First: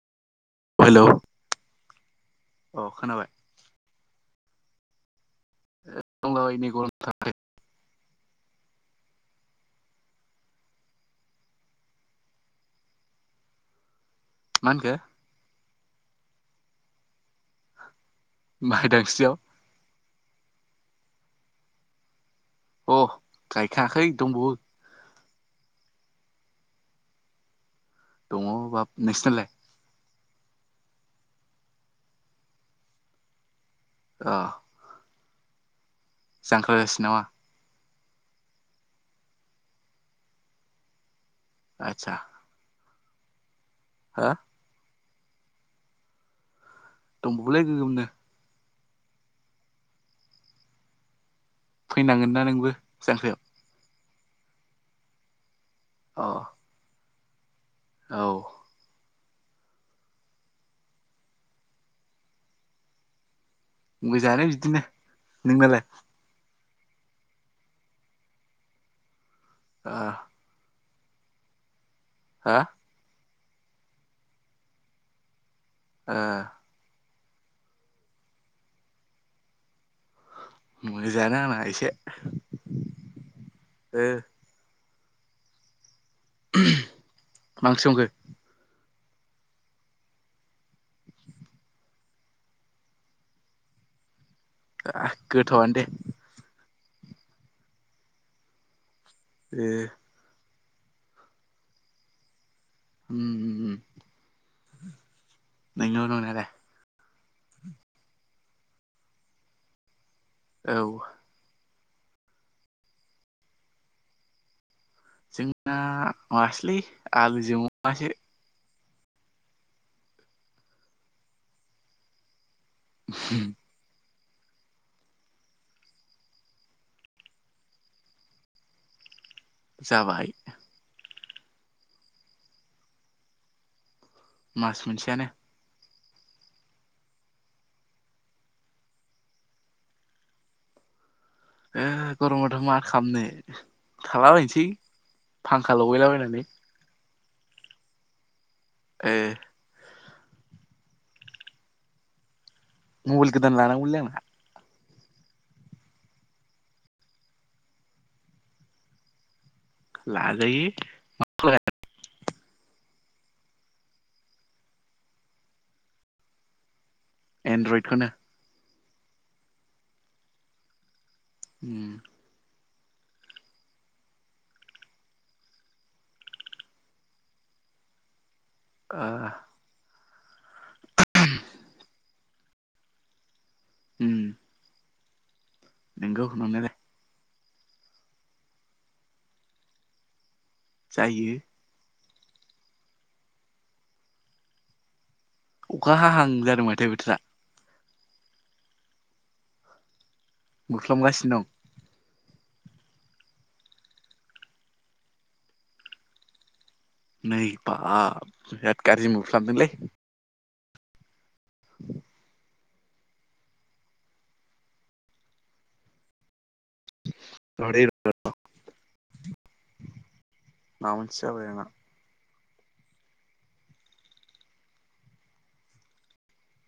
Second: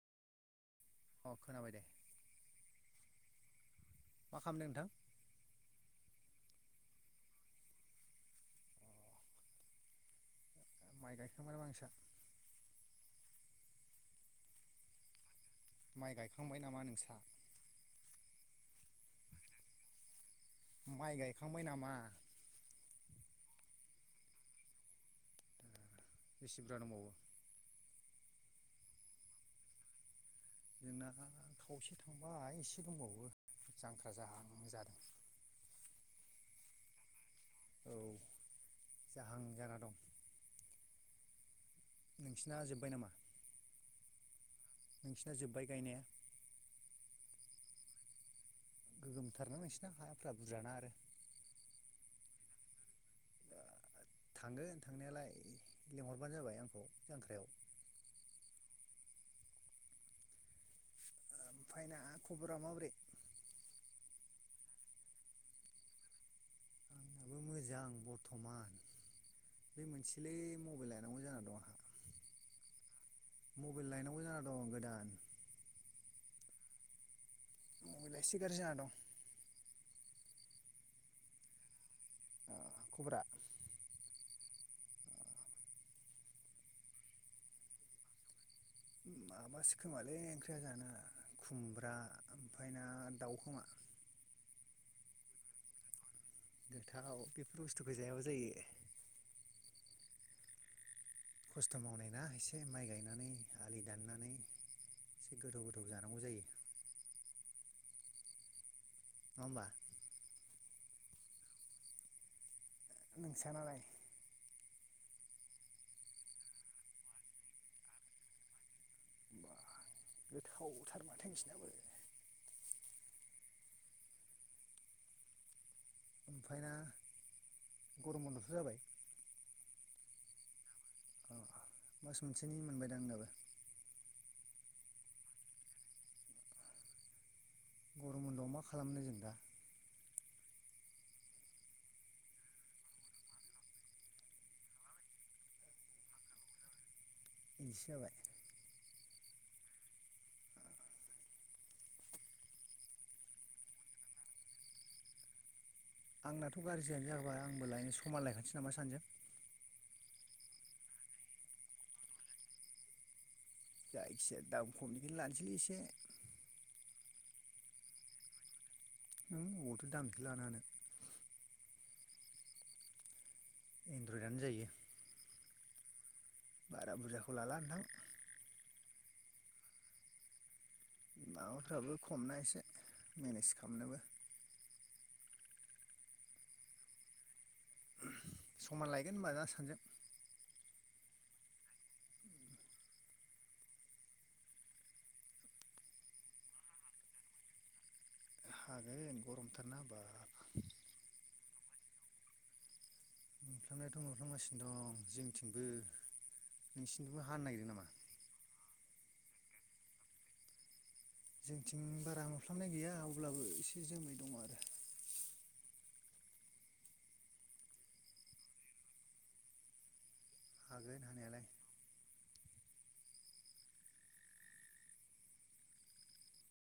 हेल' अ खोनाबाय दे अ खोनाबाय। मा खालामदों नोंथां? [inaudible] माइ गायखां बाय नामा नोंसा माहोनखो माइ गायखांबाय नामा नोंसा मायदांस्रियाव माइ गायखांबाय नामा? अ गायखाङाखै दंबवो बेसे बुरजा दंबावो दङ बाब नोंसनालाय जोंना खावसे थांबाय एसे दंबावो जांख्रा अ जाहां जादों जांख्रा जासिगोन नामा? औ जाहां जाना दं नोंसिना जोब्बाय नामा? हा नोंसिना जोब्बाय गायनाया दंबयोलै गोगोमनो गोगोमथारना नसोरना हायाफ्रा बुरजाना आरो फैनांगोन ना नोंबो जांख्रियाव थांगोन थांनायालाय अ लिंहरबानो जाबाय आंखौ जांख्रायाव औ ओमफ्राय ना खबरा माब्रै मोजांनो बिदिनो नोंनालाय हाबो मोजां बर्थमान बे ओ मोनसेलै मबाइल आ थनांगौ जाना दं आंहा हा मबाइल लायनांगौ जाना दं गोदान ए मबेला एसे गारजि जाना दं मोजांनो आंना इसे खब्रा ओ मा ओंख्रि संखो माबा सो खोमालै ओंख्रिया जाना खुमब्रा ओमफ्राय ना दाउखोमा आ गोथावानोदे गोथाव बेफोर बुस्थुखौ जायाबा जायो ओ खस्थ' मावनाय ना इसे हम हम हम एसे गोथाव गोथाव जानांगौ जायो नङा होमबा औ नोंसा नालाय जोंना मासलै आलुजों अमासो होनबा गोथावथार माथो नोंसनाबो। [unintelligible] ओमफ्राय ना गरम बन्द' थ' जाबाय। जाबाय अ मास मोनसेनि मोनबायदां नोंनाबो? मास मोनसेयानो गरम उन्दआव मा खालामनो जों दा? ओ गरमावथ' मा खालामनो थालाबायायनोसै। फांखा लगैलाबायनानै इसाय जाबाय। ए मबेल गोदन लानांगौलै आंहा आंनाथ' गाज्रि जयानो जागोबा आंबो लायनो समान लायखानोसै नामा सानजों? ला जायो [unintelligible] जायखिजाया दाम खमनिदिनो लानोसैलै एसे एन्ड्रइड खोनो। ओं अबावथ' दामसो लानो हानो। उम। एन्ड्रइडआनो जायो। बारा बुरजाखौ लाला नोंथां। ओ। माबाफ्राबो खमना एसे मेनेज खालामो उम नोंगौ नंनायालाय समान लायगोन होनोमबा दा सानजों जायो। अखा हाहां जादों माथो बोथोरा हागोन गरमथार ना बा? मोख्लोमगासिनो दं। मोनुफ्लांनायाथ' मोनफ्लगासिनो दं जोंथिंबो नोंसिनिथिंबो हानो नै नागिरदों बा नामा बिराद गाज्रि मोफ्लामदोंलै। जोंथिं बारा मोनफ्लाबनाय गैया अब्लाबो एसे जोमै दङ आरो। र' दे र' माबा हागोन मोनसे हानायालाय जाबय आंना